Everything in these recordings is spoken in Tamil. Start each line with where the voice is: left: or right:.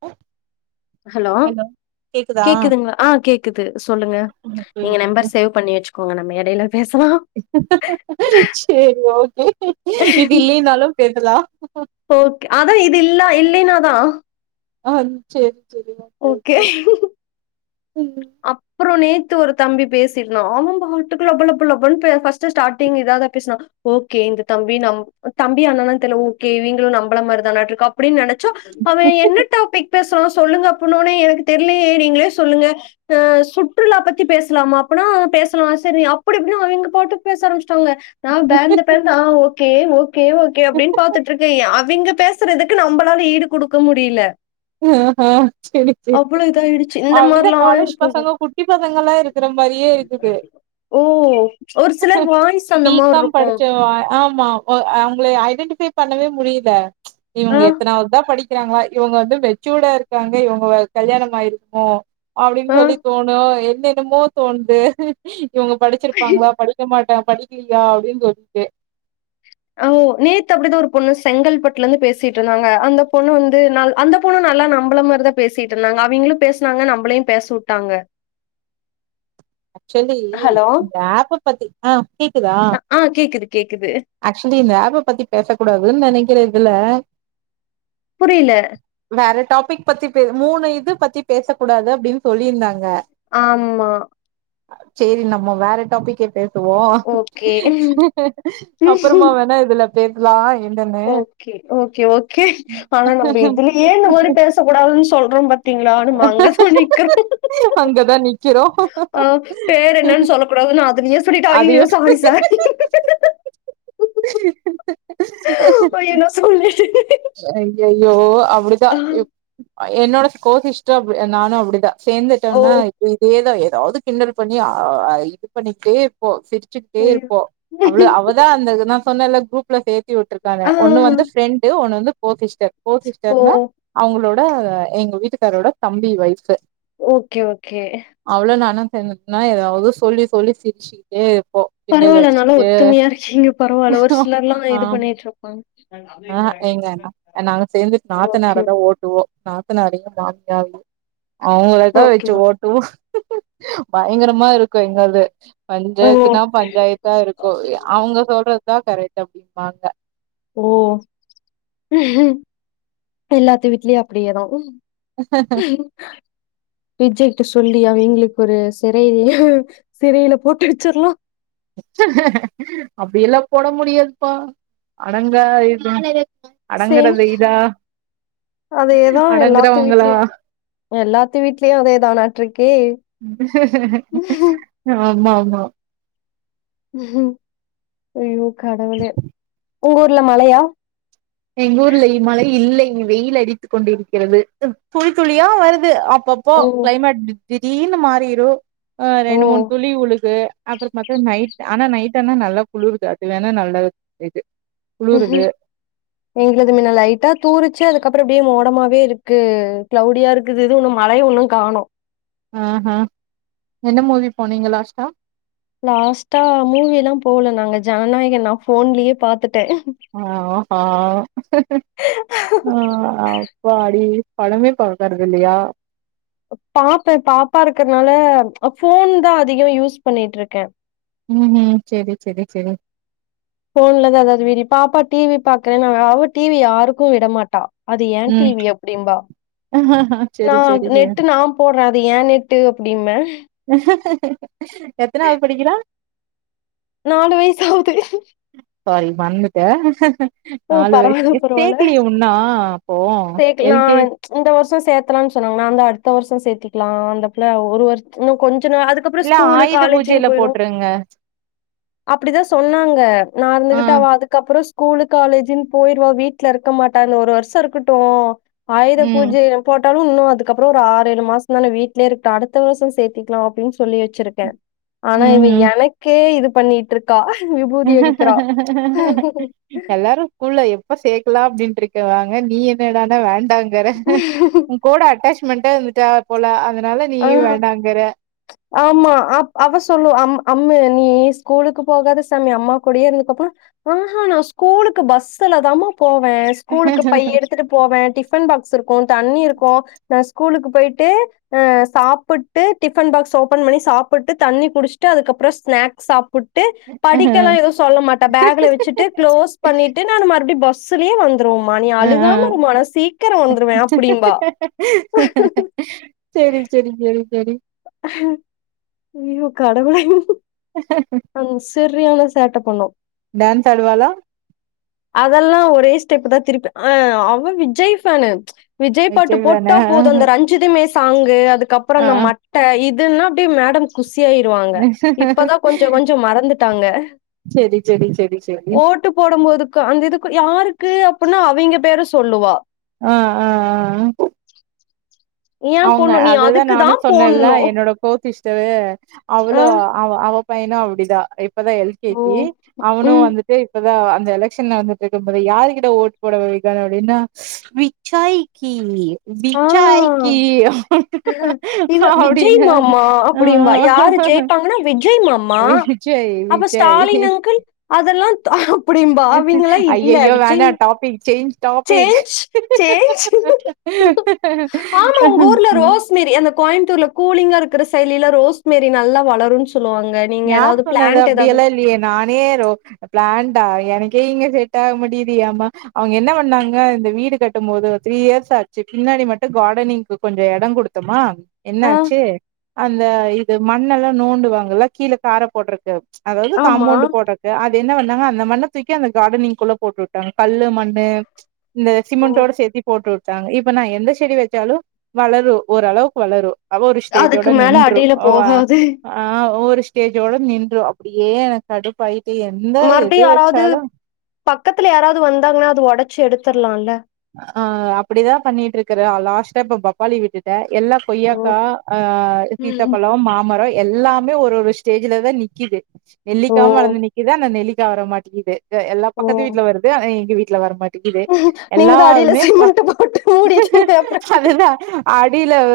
right: அ
left: ஹலோ கேக்குதுங்ளா ஆ கேக்குது சொல்லுங்க நீங்க நம்பர் சேவ் பண்ணி வச்சுக்கோங்க நம்ம எடையில பேசலாம்
right: செரி ஓகே இது இல்லேன்னாலும் பேசலாம்
left: ஓகே அதான் இது இல்லா இல்லேன்னாதா
right: ஆன் செரி
left: ஓகே
right: ம்.
left: அப்புறோ நேத் து ஒரு தம்பி பேசிருந்தா அவன் பாட்டுக்கு லப லப லபன் பே பர்ஸ்ட் ஸ்டார்டிங் இதாதா பேசுனா ஓகே இந்த தம்பி நம் தம்பி அண்ணனான் தெர்ல ஓகேவீங்களு நம்பள மாரி தானாட்ருக்கு அப்டின் நெனச் சோ அவன் என்ன டாபிக் பேசுறான் சொல்லுங்க அப்புன்னோனயே எனக்கு தெர்லயே நீங்களே சொல்லுங்க அ சுற்றுலா பத்தி பேசலாமா அப்பன்னா பேசலா சரி அப்டி எப்டின்னா அவிங்க பாட்டு பேச ஆரம்பிச்ட்டாங்க நான் பேந்த பேந்த அ ஓகே ஓகே ஓகே அப்டின் பாத்துட் இருக்கேன் அவிங்க பேசுறதுக்கு நம்பளால ஈடு குடுக்க முடியில
right: அ ஹ செரி செரி
left: இதாயிடுச்சு இந்த மாரிலா
right: அப்டிதான் காலேஜ் பசங்க
left: போகும்.
right: குட்டி பசங்கல்லா இருக்குற மாரியே இருக்குது
left: ஓ ஒரு சிலர் வாய்ஸ் அந்த
right: பீ காம்
left: மார்ருக்கு.
right: படிச்ச ஆமா அவங்களய ஐடென்டிஃபை பண்ணவே முடியில
left: ஆ
right: இவுங்க எத்தனாவது தான் படிக்கிறாங்களா இவுங்க வந்து வெச்சூடா இருக்காங்க இவுங்க வ கல்யாணம் ஆயிருக்கும் அப்டின்
left: ஆ
right: சொல்லி தோணும் என்னன்னமோ தோண்து இவுங்க படிச்சிருப்பாங்ளா படிக்க மாட்டா படி லியா அப்டின் தோன்து
left: நேத்து அப்படிதான் ஒரு பொண்ணு செங்கல்பட்டுல இருந்து பேசிட்டு இருந்தாங்க அந்த பொண்ணு வந்து அந்த பொண்ணு நல்லா நம்மள மாதிரி தான் பேசிட்டு இருந்தாங்க அவிங்களும் பேசனாங்க நம்மளையும் பேச விட்டாங்க [inaudible]
right: ஆக்சுவலி இந்த ஆப்ப பத்தி ஆஹ் கேக்குதா
left: ஆ கேக்குது கேக்குது.
right: ஆக்சுவலி இந்த ஆப்பை பத்தி பேசக் கூடாதுன்னு நினைக்கிற இல்ல
left: புரியல.
right: வேற டாபிக் பத்தி பேச மூணு இது பத்தி பேச கூடாது அப்படின்னு சொல்லியிருந்தாங்க
left: ஆமா
right: சரி நம்ம வேற டாபிக்கே பேச வம்
left: ஓகே.
right: அப்புறமா வேணா இதுல பேசலாம்
left: ஓகே ஓகே ஓகே ஆனா நம்ம இதுல ஏன் இந்த மாதிரி பேச கூடாதுன்னு சொல்றோம் பாத்தி ங்க திக்கிறோம்
right: அங்கதா நிக்கிறோ
left: [unintelligible] பேர் என்னான்னு சொல்ல கூடாது அதுலயே
right: அது
left: சொல்லிட்டாங்க சாரி சார்
right: அய
left: ஐயோ! நான் சொல்லிட்டேனே.
right: [unintelligible] யோ
left: ஆ,
right: அப்படிதான் என்னோட கோவிஸ்டாஃப் அ நானும் அப்படிதான்
left: ஓ!
right: சேர்ந்துட்டோம்னா இப்ப இதேதான் ஏதாவது கிண்டல் பண்ணி இது பண்ணிட்டே இருப்போ டே
left: ஐயோ!
right: இருப்போம் அவ்ளவு அவதான் அந்த நான் சொன்னேல்ல குரூப்ல சேர்த் விட்டிருக்காங்க
left: ஆ.
right: ஒண்ணுவந்து பிரெண்டு் ஒண்ணு வந்து கோ சிஸ்டர் கோ
left: ஓ!
right: சிஸர்னா அவங்களோட எங்க வீட்டுக்காரோட தம்பி வைஃப்
left: ஓகே ஓகே
right: என்னென்னா ஏதாவது சொல்லி சொல்லி சிரிச்சுக்கிட்டே இருப்
left: பரவாயில்ல நல்லா ஒத்துமையா இருக்கீங்க பரவாயில்ல ஒரு சிலரெல்லா இது பண்ணிட்டு இருப்பாங்க
right: ஆஹா ஏங்க நா நாங்க சேர்ந்து நாத்தனார
left: ஓகே,
right: தா ஓட்டுவோம் நா நாத்தனாரு மாமியாவ அவங்களதா
left: ஓகே.
right: வச்சு ஓட்டுவோ பயங்கரமா இருக்கு எங்களுது
left: ஓ
right: பஞ்சாயத்துனா பஞ்சாயத்தா இருக்கு அவங்க சொல்றதுதா கரெக்ட் அப்டிபாங்க
left: ஓ எல்லாத்து வீட்லயும் அப்படியேதா
right: ஹ ஹ
left: விஜய்ட்ட சொல்லி அவ எங்களுக்கு ஒரு சிறை சிறையில போட்டு வச்சர்லா
right: அப்படியெல்லா போட முடியாதுப்பா அடங்கா இது
left: சேம்
right: அடங்குறது இதா
left: அதேதா எல்லாத்து
right: அடங்குறவங்களா
left: வீட்லயும் எல்லாத்து வீடலயும் அதேதானாட்டுருக்கே
right: ஆமா ஆமா
left: அய்யோ கடவுளே உங்க ஊர்ல மழையா
right: எங்க ஊர்ல மழை இல்லை வெயில் அடித்து கொண்டு இருக்கிறது துளி துளியா வருது அப்பப்போ
left: ஓ
right: கிளைமேட் திடீர்னு மாறிரு ஆ
left: ஓ
right: ரெண்டு மூண் துளி விழுகு அப்றோ பாத்த நைட் ஆனா நைட் ஆனா நல்லா குளிருது அது வேணா நல்லா தெது குளிருது
left: எங்களதுல லைட்டா தூருச்சு அதுக்கப்றோ அப்படியே மோடமாவே இருக்கு கிளவுடியா இருக்குது இது இன்னும் மழைக இன்னும் காணோம்
right: ம்ம்ஹு என்னா மூவி போனீங்க லாஸ்ட்டா
left: லாஸ்ட்டா மூவி எல்லா போகல நாங்க ஜனநாயகன் நா போன்லயே பாத்துட்
right: ஆ ஹா அப்பாடி படமே பாக்கறது இல்லயா
left: பாப்பேன் பாப்பா இருக்கிறதுனால போன் தா அதிகோ யூஸ் பண்ணிட்டு இருக்கே
right: உம் ஹும் செரி செரி செரி
left: போன்லதா எதாவது வீடியோப பாப்பா டிவி பாக்குறே நா அவ டிவி யாருக்கு விடமாட்டா அது ஏன்
right: ம்
left: டிவி அப்டிம்பா நா
right: செரி செரி செரி
left: நெட்டு நா போடுற அது ஏநெட்டு அப்டிம்பே
right: எத்தனாவது படிக்கிறா
left: நாலு வய்சு ஆவுது
right: சாரி மறந்துட்டே
left: ஓ
right: நாலு
left: பரவால்ல
right: வயசு
left: பரவால்ல
right: சேக்கலையே உன்னா அப்போ
left: சேக்கலா
right: எல் கே
left: அ இந்த வருஷோ சேத்தலாம்னு சொன்னாங்க நான் தா அந்த அடுத்த வருஷோ சேர்த்திக்கலா அந்தப்புள்ள ஒரு வருஷத் இன்னு கொஞ்சோ னு அதுக்கப்றோ
right: இல்ல
left: ஸ்கூலு
right: ஆயுத
left: காலேஜ்ன்
right: பூஜையில
left: போய்ரு
right: போட்ருங்க
left: அப்பிடிதா சொன்னாங்க நா இருந்துகிட்டு
right: ஆ
left: அவ அதுக்கப்புறோ ஸ்கூ ஸ்கூலு காலேஜுன் போயிருவா வீட்ல இருக்க மாட்டா இந்த ஒரு வருஷோ இருக்கட்டு ஆயுத
right: ம்.
left: பூஜை போட் போட்டாலு இன்னு அதுக்கப்புறோ ஒரு ஆறு ஏழு மாச தானே வீட்லயே இருக்கட்டு அடுத்த வருஷம் சேத்திக்கலா அப்டின்னு சொல்லி வெச்சிருக்கே ஆனா இவ
right: ம்ஹ்ம்.
left: எனக்கே இது பண்ணிட்டு இருக்கா விபூதி அடிக்கிறா
right: எல்லாரு ஸ்கூல்ல எப்ப சேக்கலா அப்டின்டு இருக்குவாங்க நீ என்னடானா வேண் டாங்கற உங் கூட அட்டாச்மெண்ட இருந்துட்டா போல அத அதனால நீயு
left: ஆ
right: வேண்டாங்கற
left: ஆமா அவ சொல்லுவ அ அம்மு நீ ஸ்கூலுக்கு போகாத சாமி அம்மா கூடேயே இருந்துகோ அப்டின்னா அஹா நா ஸ்கூலுக்கு பஸ்சுலதாம போவே ஸ்கூலுக்கு பைய எடுத்துட்டு போவே டிஃபன் பாக்ஸ் இருக்கு தண்ணி இருக்கு நா ஸ்கூலுக்கு போயிட்டு சாப்பிட்டு டிபன் பாக்ஸ் ஓப்பன் பண்ணி சாப்புட்டு தண்ணி குடிச்சட்டு அதுக்கப்புறோ ஸ்நாக்ஸ் சாப்பிட் ட்டு படிக்கலா எதுவு சொல்ல மாட்டே பேக்ல வெச்சுட்டு க்ளோஸ் பண்ணிட்டு நானு மறுபுடியு பஸ்லயே வந் வந்துருவமா நீ
right: ஆ, ஆ.
left: அழுகாம இருமா நா சீக்கிரோ வந்துருவே அப்டிம்பா
right: செரி செரி செரி
left: அய்யோ கடவுளே பொண்ணு சரியான சேட்ட பண்ணு
right: டான்ஸ் ஆடுவாளா
left: அதெல்லா ஒரே ஸ்டெப்புதா திருப்பி அ அவ விஜய் ஃபேனு விஜய் பாட்டு போட்டா போது அந்த ரஞ்சிதமே சாங்கு அதுக்கப்புற
right: ஆ.
left: இந்த மட்ட இது இதுன்னா அப்டியே மேடம் குசியாயிருவாங்க இப்பதா கொஞ்சோ கொஞ்சோ மறந்துட்டாங்க
right: செரி செரி செரி செரி
left: ஓட்டு போடும்போதுக்கு அந்த இதுக்கு யாருக்கு அப்டின்னா அவிங்க பேர சொல்லுவா
right: அ அ அ
left: ஏன்
right: அவுங்க
left: போடணும் நீ
right: அததா
left: அதுக்கு
right: நானு
left: தான்
right: சொன்னேன்ல
left: போடணும்
right: என்னோட கோசிஸ்டரு
left: ஆ
right: அவ்ளோ அவ அவ பையனு அப்டிதா இப்பதா எல் கே
left: ஓ
right: ஜி அவனு
left: ம்
right: வந்துட்டு இப்ப அந்த எலெக்க்ஷன் நடந்திட்டு இருக்கும்போது யாருகிட்ட ஓட் போட போவ அப்டின்னா விஜய்க்கி
left: ஆ
right: விஜய்
left: இவ விஜய்
right: அப்டின்னு
left: மாமா
right: ஆ
left: அப்டிம்பா யாரு ஜெயிப்பாங்கன்னா விஜய் மாமா
right: விஜய்
left: அப்ப
right: விஜய்
left: ஸ்டாலின் அங்கிள் அதெல்லா தா அப்டிம்பா அவிங்களா இல்ல
right: ஐயோ
left: விஜய்
right: வேணா topic change topic
left: change change
right: ம்
left: கோயம்பத்தூர்ல கூலிங்கா இருக்குற சைட்லலா ரோஸ்மேரி நல்லா வளரும் செல்
right: யார் சொன்னது அப்டியெல்லா இல்லியே நானே ரோ பிளான்டா எனக்கு இங்க செட் ஆக மாட்டிது ஏமா அவுங்க என்ன பண்ணாங்க இந்த வீடு கட்டும் போது த்ரீ இயர்ஸ் ஆச்சு பின்ன னாடி மட்டு கார்டனிங்க்கு கொஞ்சோ எடம் குடுத்தமா
left: ஆ
right: என்னாச்சு அந்த இது மண்ணெல்லா நோண்டுவாங்கல்ல கீழ கார போட்ரக்கு அதாவ்து
left: ஆமா.
right: காம்மோண்டு் போட்றக்கு அது என்ன பண்ணாங்க அந்த மண்ண தூக்கி அந்த கார்டனிங்குள்ள போட்டு விட்டாங்க கல்லு மண்ணு இந்த
left: ஓ!
right: சிமிண்டோட சேத்தி போட்டுவு டாங்க இப்ப நா எந்த செடி வெச்சாலு வளரு ஓரளவுக்கு வளரு அவ ஒரு
left: அதுக்கு
right: ஸ்டேஜோட
left: மேல
right: நின்று
left: அடியில
right: அவ
left: போகாது.
right: அ ஒவ்வொரு ஸ்டேஜோட நின்று அப்டியே எனக்கு கடுப்பாயிட்டு எந்த எது
left: மறுபடியும் யாராவது
right: வெச்சாலு
left: பக்கத்துல யாராவது வந்தாங்கன்னா அது ஒடச்
right: அ அப்பிடிதா பண்ணிட்டு இருக்கிறே லாஸ்ட்டா இப்ப பப்பாளி விட்டுட்டே எல்லா
left: ஓ!
right: கொய்யாக்கா அ சீத்தாப்பழம் மாமரம் எல்லாமே ஒரு ஒரு ஸ்டேஜ்லதா நிக்குது
left: ஓ!
right: நெல்லிக்காவு வளர்ந்து நிக்குது ஆனா நெல்லிக்கா வர மாட்டிங்கிது எல்லா
left: ஓ!
right: பக்கத்து வீட்டுல வருது ஆனா எங்க வீட்டுல வரமாட் ங்குது
left: நீங்க தான் அடியில
right: எல்லாமே ப
left: சிமெண்ட் போட்டு மூடிட்டீங்க அப்புறம் எப்படி?
right: அதுதா அடி இல்ல வ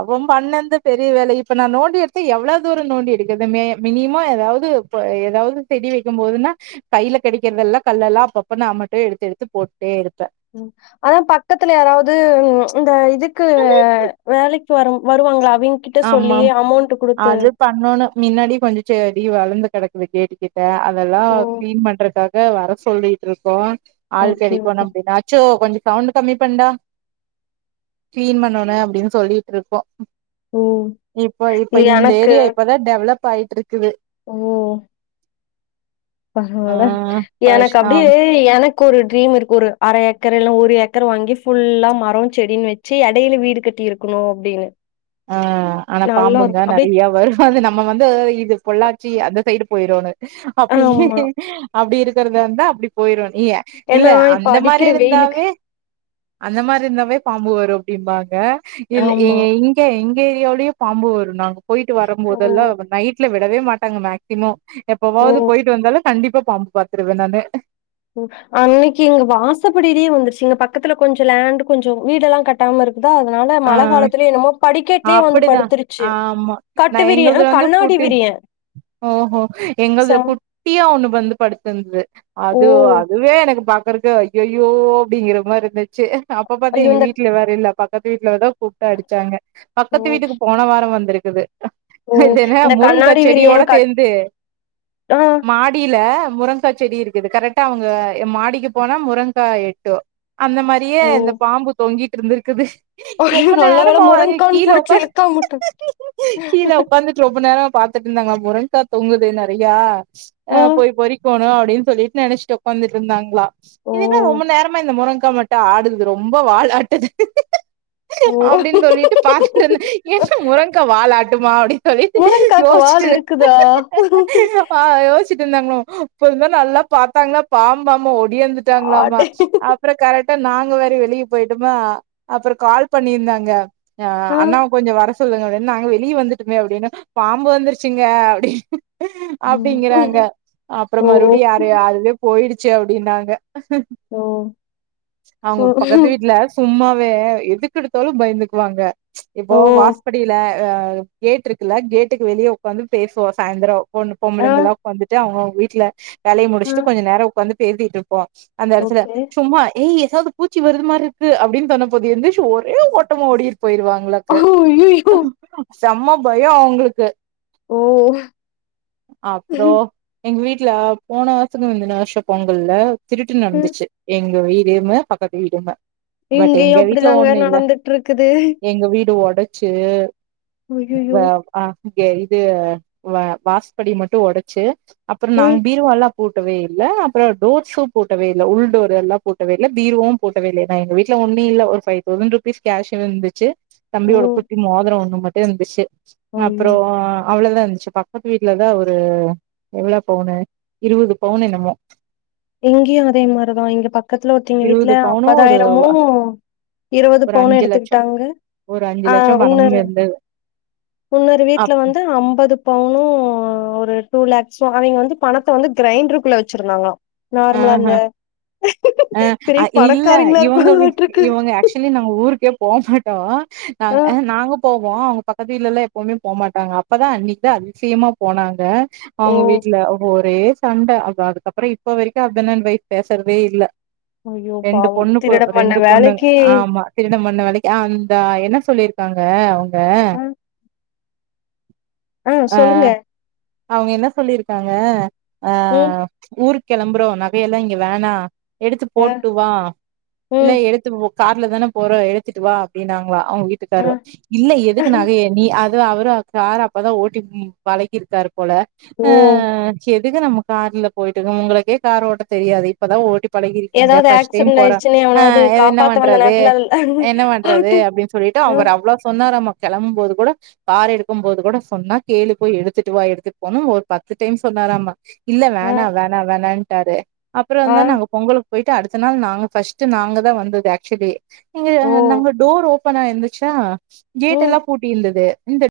right: அவ பண்ண அந்த பெரிய வேலை இப்ப நா நோண்டி எடுத்த எவ்ளோ தூர நோண்டி எடுக்குது மே மினி யிமா எதாவ்து போ எதாவ்து செடி வக்கிம்போதுனா கையில கிடைக்குறதெல்லா கல்லெல்லா அப்பப்ப நா மட்டும் எடுத்து எடுத்து டு போட்டே இரு
left: அதா பக்கத்துல யாராவ்து இந்த இதுக்கு வேலைக் வரும் வருவாங்களா அவங்ககிட்ட
right: ஆமா
left: சொல்லி அமௌண்ட் குடுத்து
right: அது பண்ணன்னு முன்னாடி கொஞ்ச செடி வளந்து கிடக்குது கேடிகெட் அதெல்லா
left: ஓ
right: கிளீன் பண்றக்காக வர சொல்லிட்டு இருக்கோ ஆள்
left: ஓகே
right: கிடைக்கும்
left: ஓகே
right: நம்புனாச்சோ கொஞ்ச சவுண்ட் கம்மி பண்டா கிளீன் பண்ணனு அப்டின்னு சொல்லிட்டு இருக்கோ
left: ம்
right: இப்ப இப்ப இந்த
left: எனக்கு
right: ஏரியா இப்பதா டெவலப் ஆயிட்டு இருக்குது
left: ஓ
right: ஆ
left: பரவால
right: பஷ்
left: எனக்கு
right: ஆம்
left: அப்டியே எனக்கு ஒரு ட்ரீம் இருக்கு ஒரு அர ஏக் ஏக்கர் இல்ல ஒரு ஏக்கர் வாங்கி ஃபுல்லா மரம் செடின்னு வச்சு இடையில வீடு கட்டி இருக்கணு அப்டின்னு
right: ஆ ஆனா
left: நல்லா
right: பாம்புங்களா
left: இருக்கும் அப்டியே
right: நிறைய வரும் அது நம்ம வந்து இது பொள்ளாச்சி அந்த சைடு போயிருனு அப்டி
left: ஆமா
right: அப்டி இருக்குறது வந்தா அப்டி போயிரும் ஏ இல்ல
left: ஏன்னா இப்ப
right: அந்த மாரி
left: அடிக்கிற வெயிலுக்கு
right: இருந்தாவே அந்த மாரி இருந்தாவே பாம்பு வரும் அப்டிம்பாங்க இல்ல ஏ
left: ஆமா
right: எங்க ஏரியாவுலயும் பாம்பு வரும் நாங்க போயிட்டு வரும்
left: ஓ
right: போதெல்லாம் நைட்ல விடவே மாட்டாங்க மேக்சிமம்
left: ஓ
right: எப்பவாவது போயிட்டு வந்தாலும் கண்டிப்பா பாம்பு பாத்துருவேன் நானு
left: அன்னைக்கு இங்க வாசப்படியிட்டே வந்துருச்சு இங்க பக்கத்துல கொஞ்சோ லேண்ட் கொஞ்சம் வீடெல்லாம் கட்டாம இருக் தா அதனால
right: ஆ
left: மழ காலத்திலயோ என்னமோ படிக்கட்டுலயே வந்து
right: அப்படிதான்
left: படுத்துருச்சு
right: ஆமா
left: கட்டுவிரிய அ கண்ணாடிப் விரிய
right: ஓ ஒ எங்களதுல குட்டியா ஒண்ணு வந்து படுத்திருந்தது
left: ஓ
right: அது அதுவே எனக்கு பாக்குறது ஐயைய்யோ அப்டிங்கிற மாதிரி இருந்துச்சு அப்ப பாரத்து
left: ஐயோ
right: எங்க
left: இந்த
right: வீட்டுல வேற இல்ல பக்கத்து வீட்டுல வதா கூப்பிட்டு அடிச்சாங்க
left: ஓ
right: பக்கத்து வீட்டுக்கு போன வாரம் வந்தருக்கு ஆ
left: ஓ
right: அது என்ன
left: இந்த
right: முருங்கா
left: கண்ணாடி
right: செடியோட
left: விரியன் கட்
right: சேர்ந்து
left: ஆ
right: மாடியில முருங்கா செடி இருக்குது கரெக்டா அவங்க மாடிக்கு போனா முருங்கா எட்டும் அந்த மாதிரியே
left: ஓ
right: இந்த பாம்பு தொங்கிட்டு இருந்திருக்குது
left: ஐயோ
right: ரொம்ப
left: நல்ல வேள
right: நேரமா அது
left: முருங்கான்னு
right: கீழ
left: புடிச்சு
right: ஒக்காந்
left: இழுக்காமவுட்ட
right: கீழ ஒக்காந்துட்டு ரொம்ப நேரம் பாத் துட்டு இருந்தாங்க ஆ முருங்கா தொங்குதே நறையா ஆ போய் பொறிக்கோணோ அப்டின்னு சொல்லிட்டு நெனைச்சிட்டு ஒக்காந்துட்டு இருந்தாங்களா
left: ஓ
right: இதுன்னா ரொம்ப நேரமா இந்த முருங் க்கா மட்டா ஆடுது ரொம்ப வாலாட்டுது
left: ஓ
right: அப்டின்னு சொல்ட்டு பாத்துட்டு இருந்தேன் என்ன முருங்கா வாலாட்டுமா அப்டின் ல்லி
left: முருங்காக்கு வால்
right: யோயிச்சு
left: இருக்குதா?
right: ஆ யோஸ் சிட்டு இருந்தாங்களாமா அப்றோதான் நல்லா பாத்தாங்களா பாம்பாமா ஒடியாந்துட்டாங்களாம
left: அடே
right: அப்பறம் கரெக் நாங்க வேர வெளிய போயிட்டோமா அப்பறம் கால் பண்ணியிருந்தாங்க
left: ஆ
right: அண்ணாவ கொஞ்ச வர சொல்லுங்கன்னு நாங்க வெளியே வந்துட்டுமே அப்டின்னு பாம்பு வந்துருச்சிங்க அப்டின் அப்பிடிங்கறாங்க
left: ம்
right: அப்பறம்
left: ஓ
right: மறுபடியும் யார அதுவே போயிடுச்சு அப்டின்னாங்க
left: ஓ
right: அவுங்க பக்கத்து
left: ம்
right: வீட்ல சும்மாவே இ எதுக்கெடுத்தாலும் பயந்துக்குவாங்க இப்போ
left: ஓ
right: வாஸ்படியில ஆ கேட் இருக்குல்ல கேட்டுக்கு வெளியே ஒக்காந்து பேசுவோம் சாயந்தரம் பொண்ணு
left: ஆ
right: பொம்பளைங்கெல்லாம் ஒக்காந்துட்டு அவுங்கவுங்க வீட்ல வேலைய
left: ஆ
right: முடிச்சுட்டு கொஞ்சம் நேரம் ஒக்காந்து பேசிட்டிருப்போம் அந்த எடத்துல
left: ஓகே
right: சும்மா ஏய் ஹே அது பூச்சி வருது மாரி இருக்கு அப்டின்னு சொன்ன போதும் எந்திருச்சி ஒரே ஓட்டமா ஓடிரு போயிருவாங்களாக்கு
left: அய்யய்யோ
right: செம்ம பயம் அவுங்களுக்கு
left: ஓ
right: அப்பறம் எங்க வீட் ல போன வருஷோத்து முந்தின வருஷோ பொங்கல்ல திருட்டு நடந்துச்சி எங்க வீட் கேமு பக்கத்து வீடுந்தா
left: இங்கேயு அப்டிதாங்க வேல நடந்துட்டுருக்குது
right: எங்க வீடு ஒடச்சி வ அ இது இது வ வாசபடி மட்டு‌ ஒடச்சி அப்புறோ‌ நாங்க
left: ம்
right: பீரோவால்லா பூட்டவே இல்ல அப்புறோ டோர்ஸும் பூட்டவே இல்ல உள்டோர் எல்லா பூட்டவே இல்ல பீரோவும் பூட்டவே இல்ல நா எங்க வீட்டுல உண்டில்ல ஒரு பைவ் தௌசண்ட் ருபீஸ் கேஷ் இருந்துச்சி
left: ஓ
right: தம்பியோட குட்டி மோதிர ஒண்ணு மட்டு இருந்துச்சி அப்புறோ
left: ஐயோ
right: அவ்வளோதா இருந்துச்சி பக்கத்து வீட்டுலதா ஒரு எவ்ளோ பவுனு இருவது பவுனு என்னமோ
left: இங்கியு அதே மாரிதா இங்க பக்கத்துல ஒருத்தைங்க வீட்டுல
right: இருவது பவுனு ஒரு
left: ஐம்பதாயிரமு இருவது
right: ஒரு
left: பவுனு
right: அஞ்சு லட்சோ
left: எடுத்துக்கிட்டாங்க
right: ஒரு அஞ்சு
left: அ
right: லட்சோ பணமும்
left: உன்னொரு
right: இருந்தது
left: உன்னொரு வீட்டுல
right: அப்
left: வந்து அம்பது பவுனு ஒர் ரு டூலாக்ஸு அவய்ங்க வந்து பணத்த வந்து கிரைண்ருக்குள்ள வச்சிருந்தாங்களா நார்மலா அந்த
right: அ அ இல்ல இவுங்க வீட்
left: இருப்பாங்களாட்ருக்கு
right: இவுங்க ஆக்சுவலி நாங்க ஊருக் கே போமாட்டோ நாங்
left: ஆ
right: அ நாங்கப் போவோ அவுங்க பக்கத்து வீட்லல்லா எப்பவுமே போமாட்டாங்க அப்பதா அன்னிக்தா அதிசயமா போனாங்க
left: ஓ
right: அவங்க வீட்டுல ஒரே சண்ட அப்றோ அதுக்கப்புறோ இப்ப வெரிக்கு ஹஸ்பணட் அன்டு வைப் பேசுறதே இல்ல
left: ஐயோ
right: ரெண்டு
left: பாவம்
right: பொண்ணு பு
left: திருட பண்ண
right: ரெண்டு பொண்ணு
left: வேலைக்கு
right: ஆமா திரு ண பண்ண வேலைக்கு அ அந்த என்ன சொல்லியிருக்காங்க அவுங்க
left: ஆ ஆ சொல்லுங்க
right: அவுங்க என்ன சொல்லியிருக்காங்க அ
left: ம்
right: ஊருக்கெளம்புறோ நகையெல்லா இங்க வேணா எடுத்து
left: ஆ
right: போட்டு வா இல்ல
left: ம்
right: எடுத்து கார்ல தான போறோ எடுத்துட்டு வா அப்டின்னாங் ளா அவுங்க
left: ஆ
right: வீட்டுக்கரு இல்ல எதுக்கு நகைய நீ அத் து அவரு கார் அப்பதா ஓட்டி ம் பழகிருக்காரு போல
left: ஓ
right: அ செர் கெஜா நம்ம கார்ல போயிட்டுருக்கோ உங்களுக்கே கார் ஓட்ட தெரியாது இப்பதா ஓட்டிப் பழகிருக்கீங்க
left: ஏதாவது
right: ஃபஷ்ட் டைம்
left: ஆக்சிடென்ட்
right: போற
left: ஆயிருச்சுன்னு
right: அ
left: எவனாவது
right: எது என்ன
left: காப்பாத்த வந்த
right: பண்றது
left: நேரத்துல அதுல
right: என்ன பண்றது
left: பாட்டு
right: அப்டின் சொல்லிட் டு
left: ஆ
right: அவரு அவ்ளோ சொன்னாரமா கெளம்பும் போது கூட கார் எடுக்கும் போது கூட சொன்னா கேலு போய் எடுத்துட்டு வா எடுத்துட் போணும் ஒரு பத்து டைம் சொன் னாராமா இல்ல
left: ஆ
right: வேணா வேணா வேணான்ட்டாரு அப்புறந்தா
left: ஆ
right: நாங்க பொங்கலுக் போய்ட்டு அடுத்த நாள் நாங்க ஃபஷ்டு நாங்க தா வந்தது ஆக்சுவலி இங்க
left: ஓ!
right: அ நாங்க டோர் ஓப் பனா இருந்துச்சா
left: ம்.
right: கேட் எல்லா பூட்டி இருந்தது இந்த